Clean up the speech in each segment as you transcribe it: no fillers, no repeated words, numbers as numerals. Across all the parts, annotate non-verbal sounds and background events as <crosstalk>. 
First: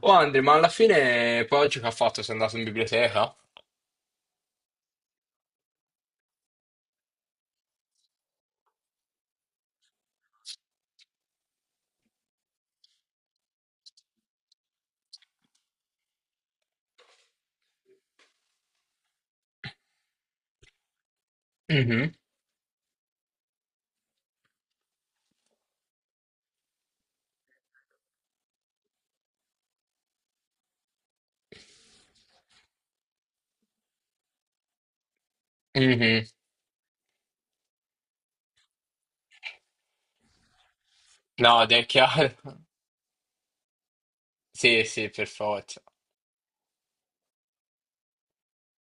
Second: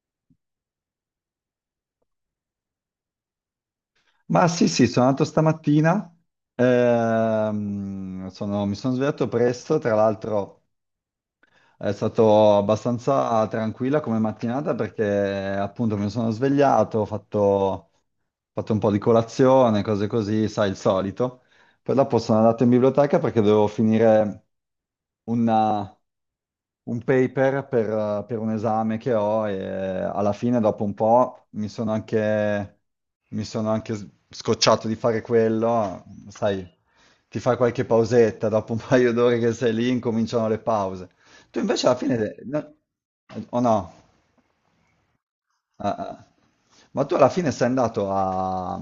Oh Andre, ma alla fine poi oggi che ha fatto? Sei andato in biblioteca? Ma sì, sì, sono andato stamattina, mi sono svegliato presto. Tra l'altro è stato abbastanza tranquilla come mattinata perché appunto mi sono svegliato, ho fatto un po' di colazione, cose così, sai, il solito. Poi Mhm, dopo sono andato in biblioteca perché dovevo finire un paper per un esame che ho e alla fine, dopo un po', mi sono anche scocciato di fare quello. mhm. Sai, ti fai qualche pausetta, dopo un <laughs> paio d'ore che sei lì, incominciano le pause. Tu No, è invece alla fine, chiaro. <laughs> O no? Sì, sì, per forza. Ah, ah. Ma tu alla fine sei andato a,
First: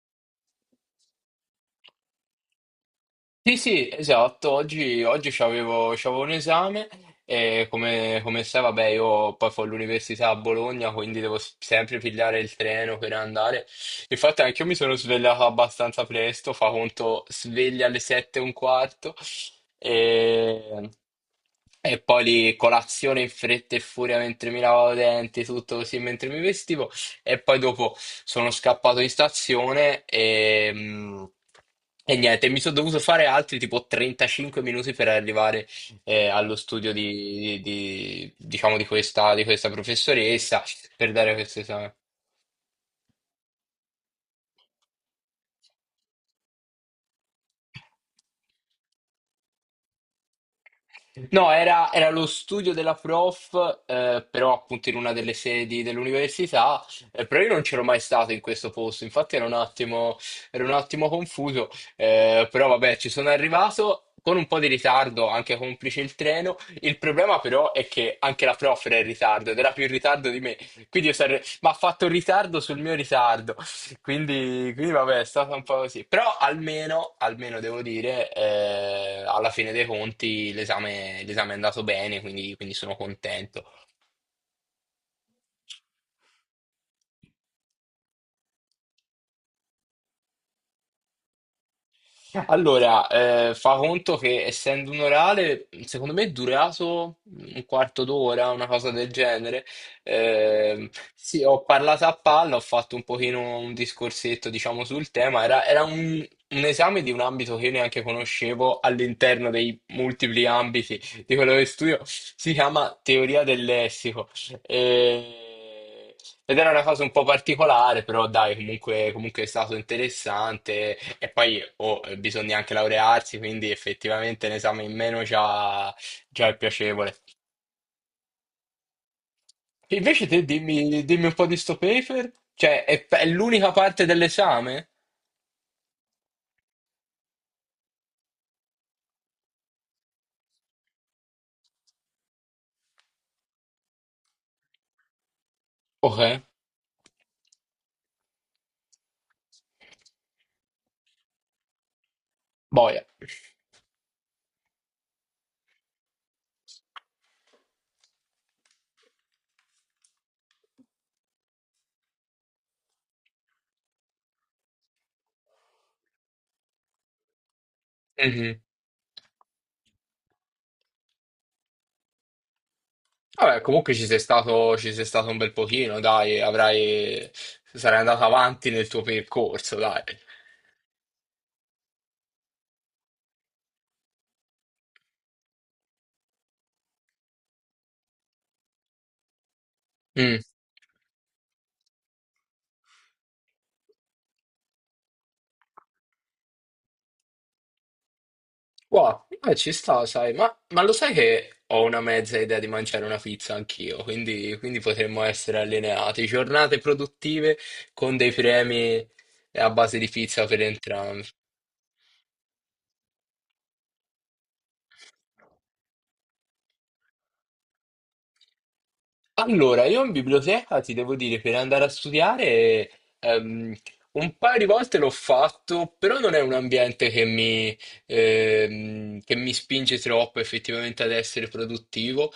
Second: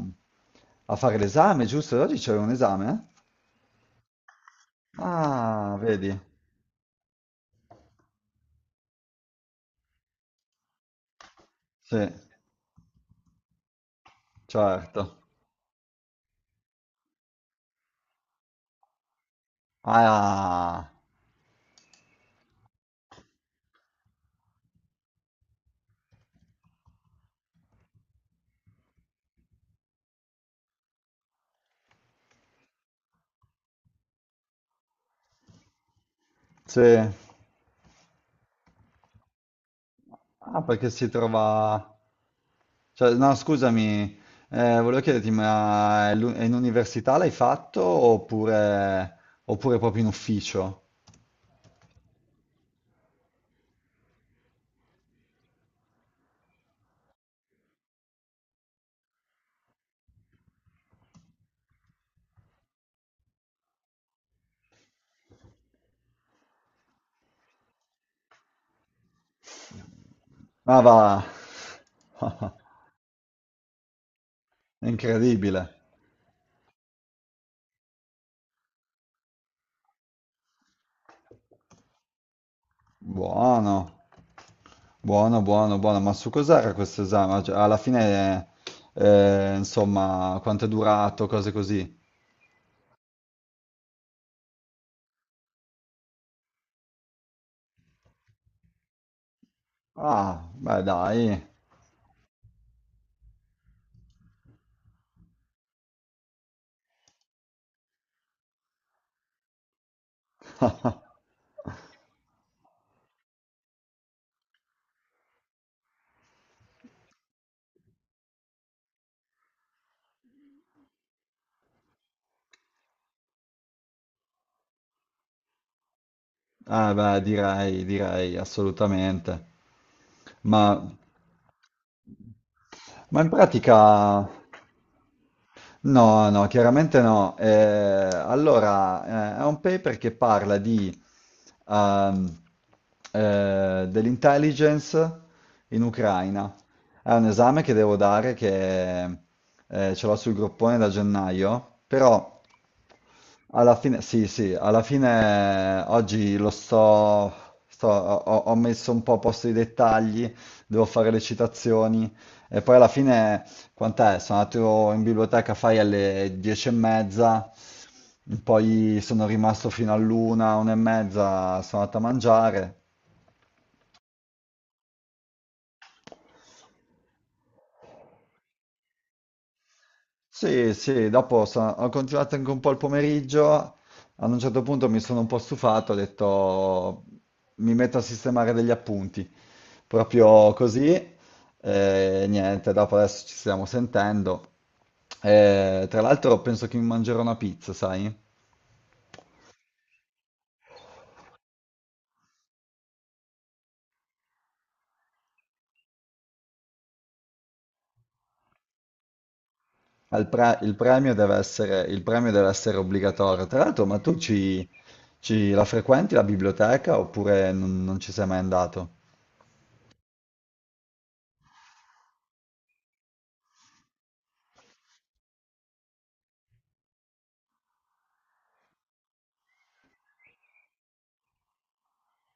a fare l'esame, giusto? Oggi c'è un esame, eh? Sì, sì, esatto. Oggi, oggi Ah, c'avevo, vedi? c'avevo un esame e come, come sai, vabbè, io poi fo l'università a Bologna, quindi devo s- sempre Sì, pigliare il treno per andare. Infatti anche io mi sono certo. svegliato abbastanza presto, fa conto sveglia alle 7:15 e, Ah, e poi lì colazione in fretta e furia mentre mi lavavo i denti, tutto così mentre mi vestivo. E poi dopo sono scappato in stazione e e niente, mi sono dovuto fare altri tipo 35 minuti per arrivare allo studio sì. Diciamo, di questa professoressa Ah, perché si per dare questo esame. trova. Cioè, no, scusami, volevo chiederti, ma è è in università l'hai fatto, oppure proprio in ufficio? No, era lo studio della prof, però appunto in una delle sedi dell'università, però io non c'ero mai stato in questo posto, infatti ero un attimo confuso, però vabbè, ci sono arrivato con un po' di ritardo, anche complice il treno. Il problema però è che anche la prof era in ritardo ed era più in ritardo di me, Ah, quindi io va. sarei... ma ha fatto <laughs> ritardo sul mio ritardo, quindi, È quindi vabbè, è stata un po' incredibile. così. Però almeno, almeno devo dire, alla fine dei conti l'esame è andato bene, quindi sono contento. Buono, buono, buono, buono. Ma su cos'era questo esame? Cioè, alla fine, insomma, quanto è durato, cose così. Allora, fa conto che essendo un orale, secondo me è durato un quarto d'ora, una cosa del genere. Ah, beh, Ehm, sì, dai. ho parlato a palla, ho fatto un pochino un discorsetto, diciamo, sul tema. Era un esame di un ambito che io neanche conoscevo all'interno dei multipli ambiti <laughs> di quello che studio. Si chiama teoria del lessico. E- Ed era una cosa un po' particolare, però dai, comunque è stato interessante. E poi oh, bisogna anche laurearsi, quindi effettivamente l'esame in meno già, già è Ah, piacevole. beh, direi, direi, assolutamente. Invece te Ma. dimmi, dimmi un po' di sto paper, cioè Ma è in l'unica parte pratica. dell'esame? No, no, chiaramente no. Allora, è un paper che parla di, ehm, dell'intelligence in Ok, Ucraina. È un esame che devo dare che ce l'ho sul groppone da gennaio. Però boia. alla fine, sì, sì, alla fine oggi lo ho messo un po' a posto i dettagli, devo fare le citazioni e poi alla fine, quant'è? Sono andato in biblioteca, fai alle 10:30, Mhm. poi sono rimasto fino all'una, 1:30, sono andato a mangiare. Vabbè, comunque ci sei stato un bel pochino, dai, avrai, sarai andato avanti nel tuo percorso, dai. Sì, sì, dopo ho continuato anche un po' il pomeriggio, ad un certo punto mi sono un po' stufato, ho detto mi metto a sistemare degli appunti, Mm. proprio così, e niente, dopo adesso ci stiamo sentendo. Tra l'altro penso che mi mangerò una pizza, sai? Wow, ci sta, sai, ma lo sai che ho una mezza idea di mangiare una pizza anch'io, quindi potremmo essere allineati. Giornate produttive con dei premi a base di pizza per Il premio entrambi. deve essere, obbligatorio. Tra l'altro, ma tu la frequenti la biblioteca, oppure non ci sei mai andato? Allora, io in biblioteca ti devo dire, per andare a studiare, ehm, un paio di volte l'ho fatto, però non è un ambiente che mi spinge troppo effettivamente ad essere produttivo.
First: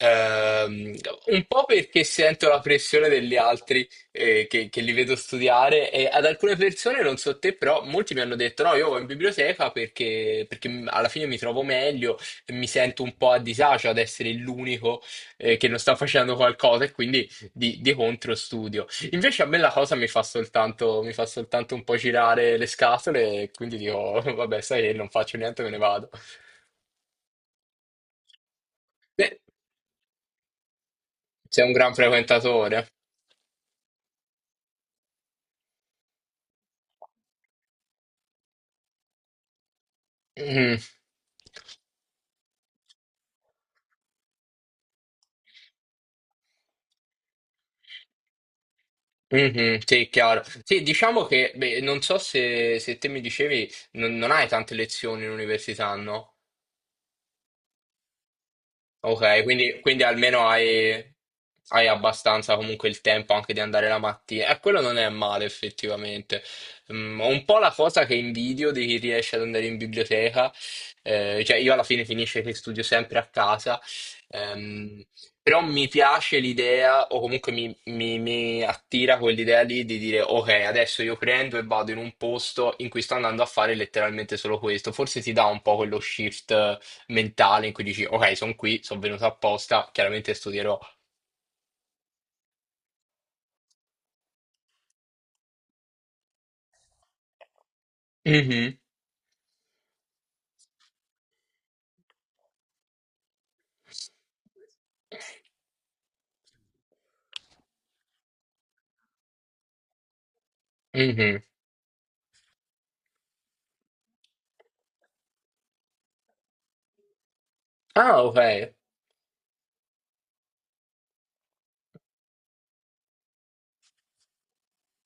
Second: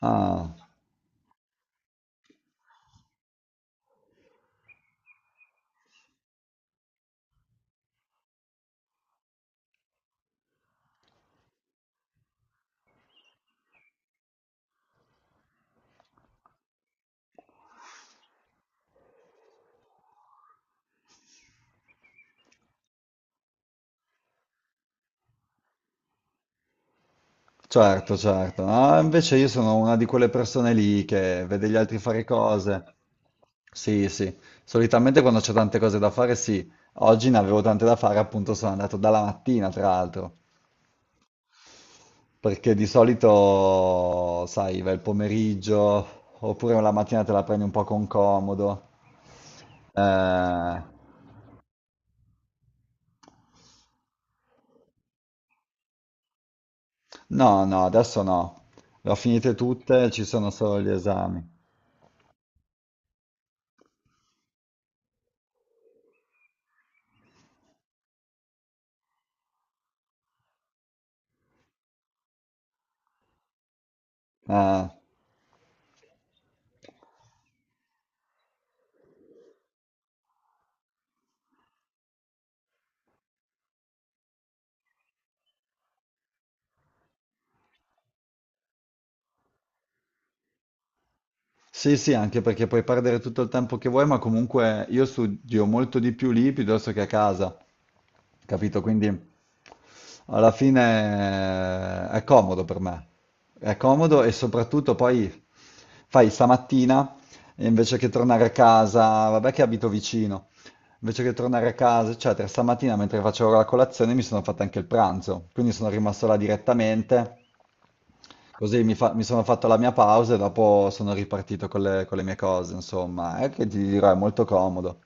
Ah. Ehm, un po' perché sento la pressione degli altri che li vedo studiare, e ad alcune persone, non so te, però molti mi hanno detto no, io vado in biblioteca perché m- alla fine mi trovo meglio e mi sento un po' a disagio ad essere l'unico che non sta facendo qualcosa e quindi di contro studio. Invece a me la cosa mi fa soltanto un po' girare le scatole e quindi dico <laughs> vabbè, sai che non faccio niente, me ne vado. Certo, certo. Ah, invece Beh, io sono una di quelle persone lì che sei vede un gli gran altri fare frequentatore. cose. Sì, sì. Solitamente quando c'è tante cose da fare, sì. Oggi ne avevo tante da fare, appunto sono andato dalla mattina, tra l'altro. Mhm. Perché di solito, sai, va il pomeriggio, oppure la mattina te la prendi un po' con comodo. Mhm, sì, chiaro. Eh, Sì, diciamo che, beh, non so se, se te mi dicevi, non, non hai tante lezioni in università, no? no, no, adesso no. Le ho Ok, finite quindi tutte, ci almeno sono solo gli hai, esami. hai abbastanza comunque il tempo anche di andare la mattina. E quello non è male effettivamente. Mm, ho un po' la cosa che invidio di chi riesce ad andare in biblioteca. Cioè io alla fine finisce che studio sempre a casa. Eh. Ehm, Però mi piace l'idea, o comunque mi attira quell'idea lì di dire ok, adesso io prendo e vado in un posto in cui sto andando a fare letteralmente solo questo. Forse ti dà un po' quello shift mentale in cui dici, ok, sono qui, sono venuto apposta, chiaramente studierò. Sì, sì, anche perché puoi perdere tutto il tempo che vuoi, ma comunque io studio molto di più lì piuttosto che a casa, Mhm, capito? Quindi alla fine è comodo per me, è comodo e soprattutto poi fai stamattina e invece che tornare a casa, vabbè che abito vicino, invece che mhm. tornare a casa, eccetera, stamattina mentre facevo la colazione mi sono fatto anche il pranzo, quindi sono rimasto là direttamente. Ah, ok. Così mi sono fatto la mia pausa e dopo sono ripartito con con le mie cose, insomma, è che ti dirò, è molto comodo.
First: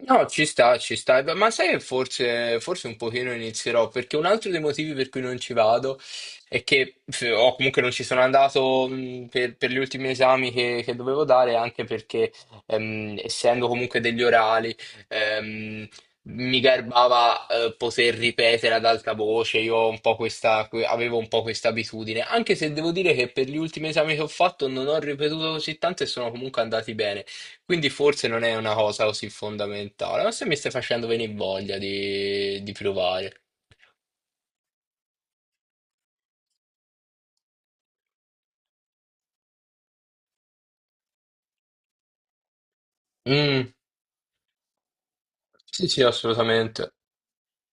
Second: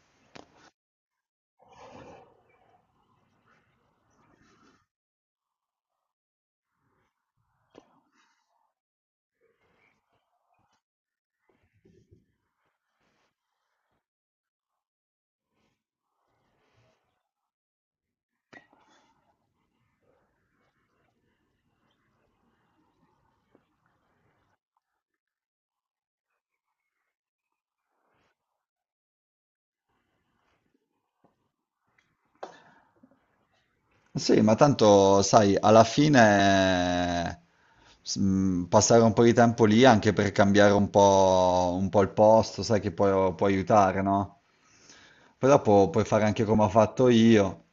No, ci sta, ci sta. Ma sai che forse un pochino inizierò, perché un altro dei motivi per cui non ci vado è che, f- o comunque non ci sono andato per gli ultimi esami che dovevo dare, anche perché essendo comunque degli orali, ehm, mi garbava poter ripetere ad alta voce, io ho un po' questa, que- avevo un po' questa abitudine, anche se devo dire che per gli ultimi esami che ho fatto non ho ripetuto così tanto e sono comunque andati bene. Quindi forse non è una cosa così fondamentale, ma se mi stai facendo venire voglia di provare. Sì, ma tanto, sai, alla fine passare un po' di tempo lì anche per cambiare un po' il posto, sai che può Mm, aiutare, no? Poi sì, dopo sì, puoi fare anche come ho assolutamente. fatto io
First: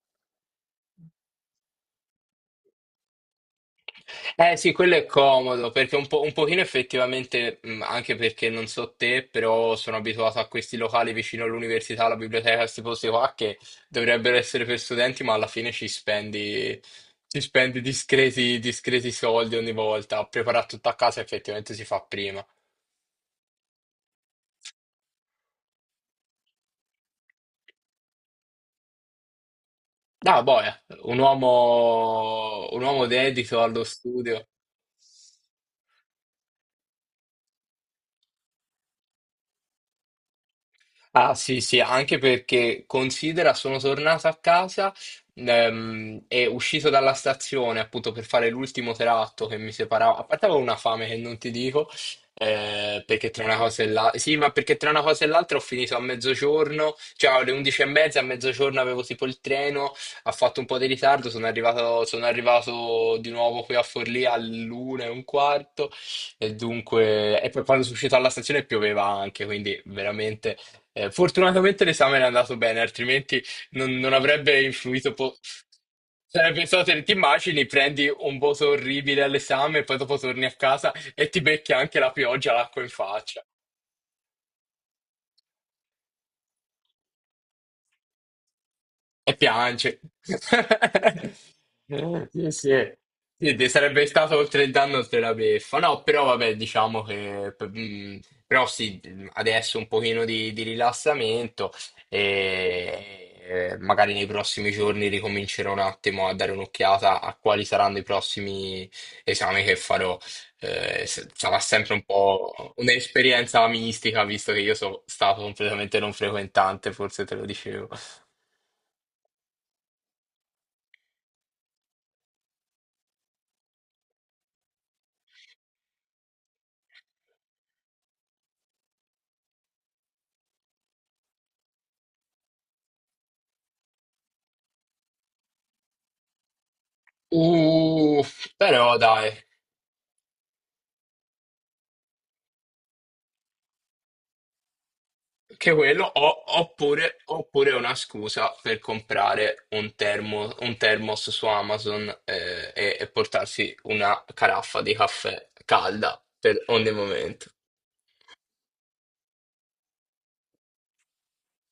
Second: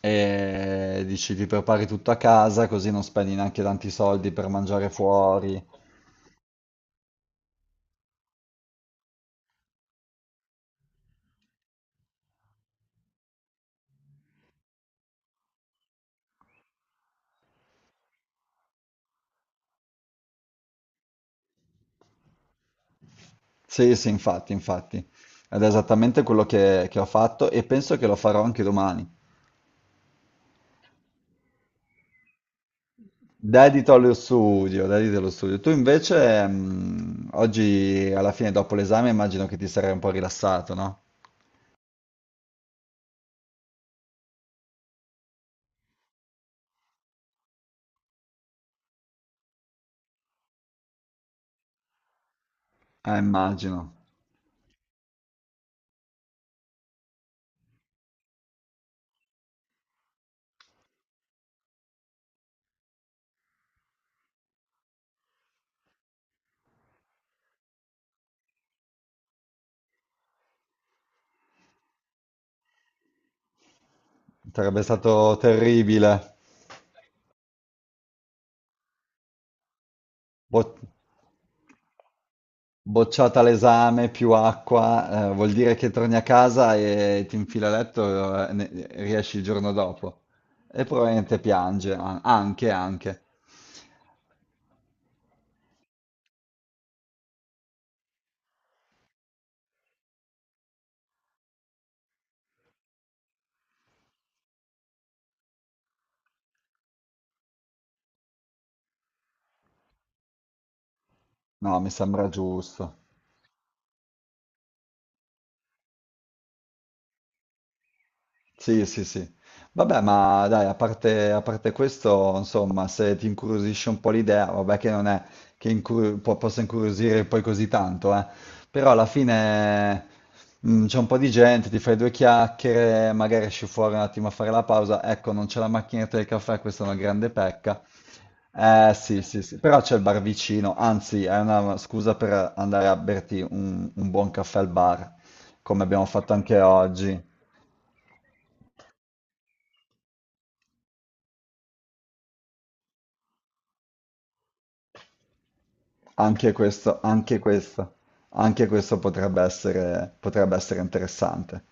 e dici ti prepari tutto a casa così non spendi neanche tanti soldi per Eh sì, mangiare quello è fuori. comodo, perché un po', un pochino effettivamente, mm, anche perché non so te, però sono abituato a questi locali vicino all'università, alla biblioteca, questi posti qua che dovrebbero essere per studenti, ma alla fine ci spendi discreti, discreti soldi ogni volta. A preparare tutto a casa effettivamente si fa prima. Sì, sì, infatti, infatti. Ed è esattamente quello che ho fatto e penso che lo farò anche domani. No, boia, un uomo dedito allo Dedito allo studio. studio, dedito allo studio. Tu invece, oggi alla fine, dopo l'esame, immagino che ti sarai un po' rilassato, no? Ah sì, sì, anche perché considera, sono tornato a casa e uscito dalla stazione appunto per fare l'ultimo tratto che mi separava. A parte avevo una fame che non ti dico, perché tra una cosa e Immagino. l'altra. Sì, ma perché tra una cosa e l'altra ho finito a mezzogiorno, cioè alle 11 e mezza, a mezzogiorno avevo tipo il treno, ha fatto un po' di ritardo, sono arrivato di nuovo qui a Forlì all'1:15. E dunque, e poi quando sono uscito dalla stazione pioveva anche, quindi veramente fortunatamente l'esame è andato bene, altrimenti non, non avrebbe Sarebbe influito. Po- stato terribile. Sarebbe stato, te- ti immagini, prendi un voto orribile all'esame, poi dopo torni a Boh. casa e ti becchi anche la pioggia, l'acqua in Bocciata faccia l'esame, più acqua, vuol dire che torni a casa e ti infila a letto e e riesci il giorno piange. dopo. E <laughs> probabilmente piange, sì, anche, sì. anche. Sì, ti sarebbe stato oltre il danno, oltre la beffa. No, però vabbè, diciamo che... p- mm, però sì, adesso un pochino di rilassamento e magari nei prossimi giorni ricomincerò un attimo a dare un'occhiata a quali saranno i prossimi esami che farò. S- sarà No, mi sempre un sembra po' giusto. un'esperienza mistica, visto che io sono stato completamente non frequentante, forse te lo dicevo. Sì, sì, sì. Vabbè, ma dai, a parte questo, insomma, se ti incuriosisce un po' l'idea, vabbè che non è che possa incuriosire poi così tanto, eh. Però alla fine c'è un po' di gente, ti fai due chiacchiere, magari esci fuori un attimo a fare la pausa. Ecco, non c'è la macchinetta del caffè, questa è una grande pecca. Uh, Eh però sì, dai. sì, sì, però c'è il bar vicino, anzi, è una scusa per andare a berti un buon caffè al bar, Che come quello, abbiamo fatto o- anche oppure, oggi. oppure è una scusa per comprare un, termo- un thermos su Amazon e portarsi una caraffa di caffè calda Anche per ogni questo, anche momento. questo, anche questo potrebbe essere interessante.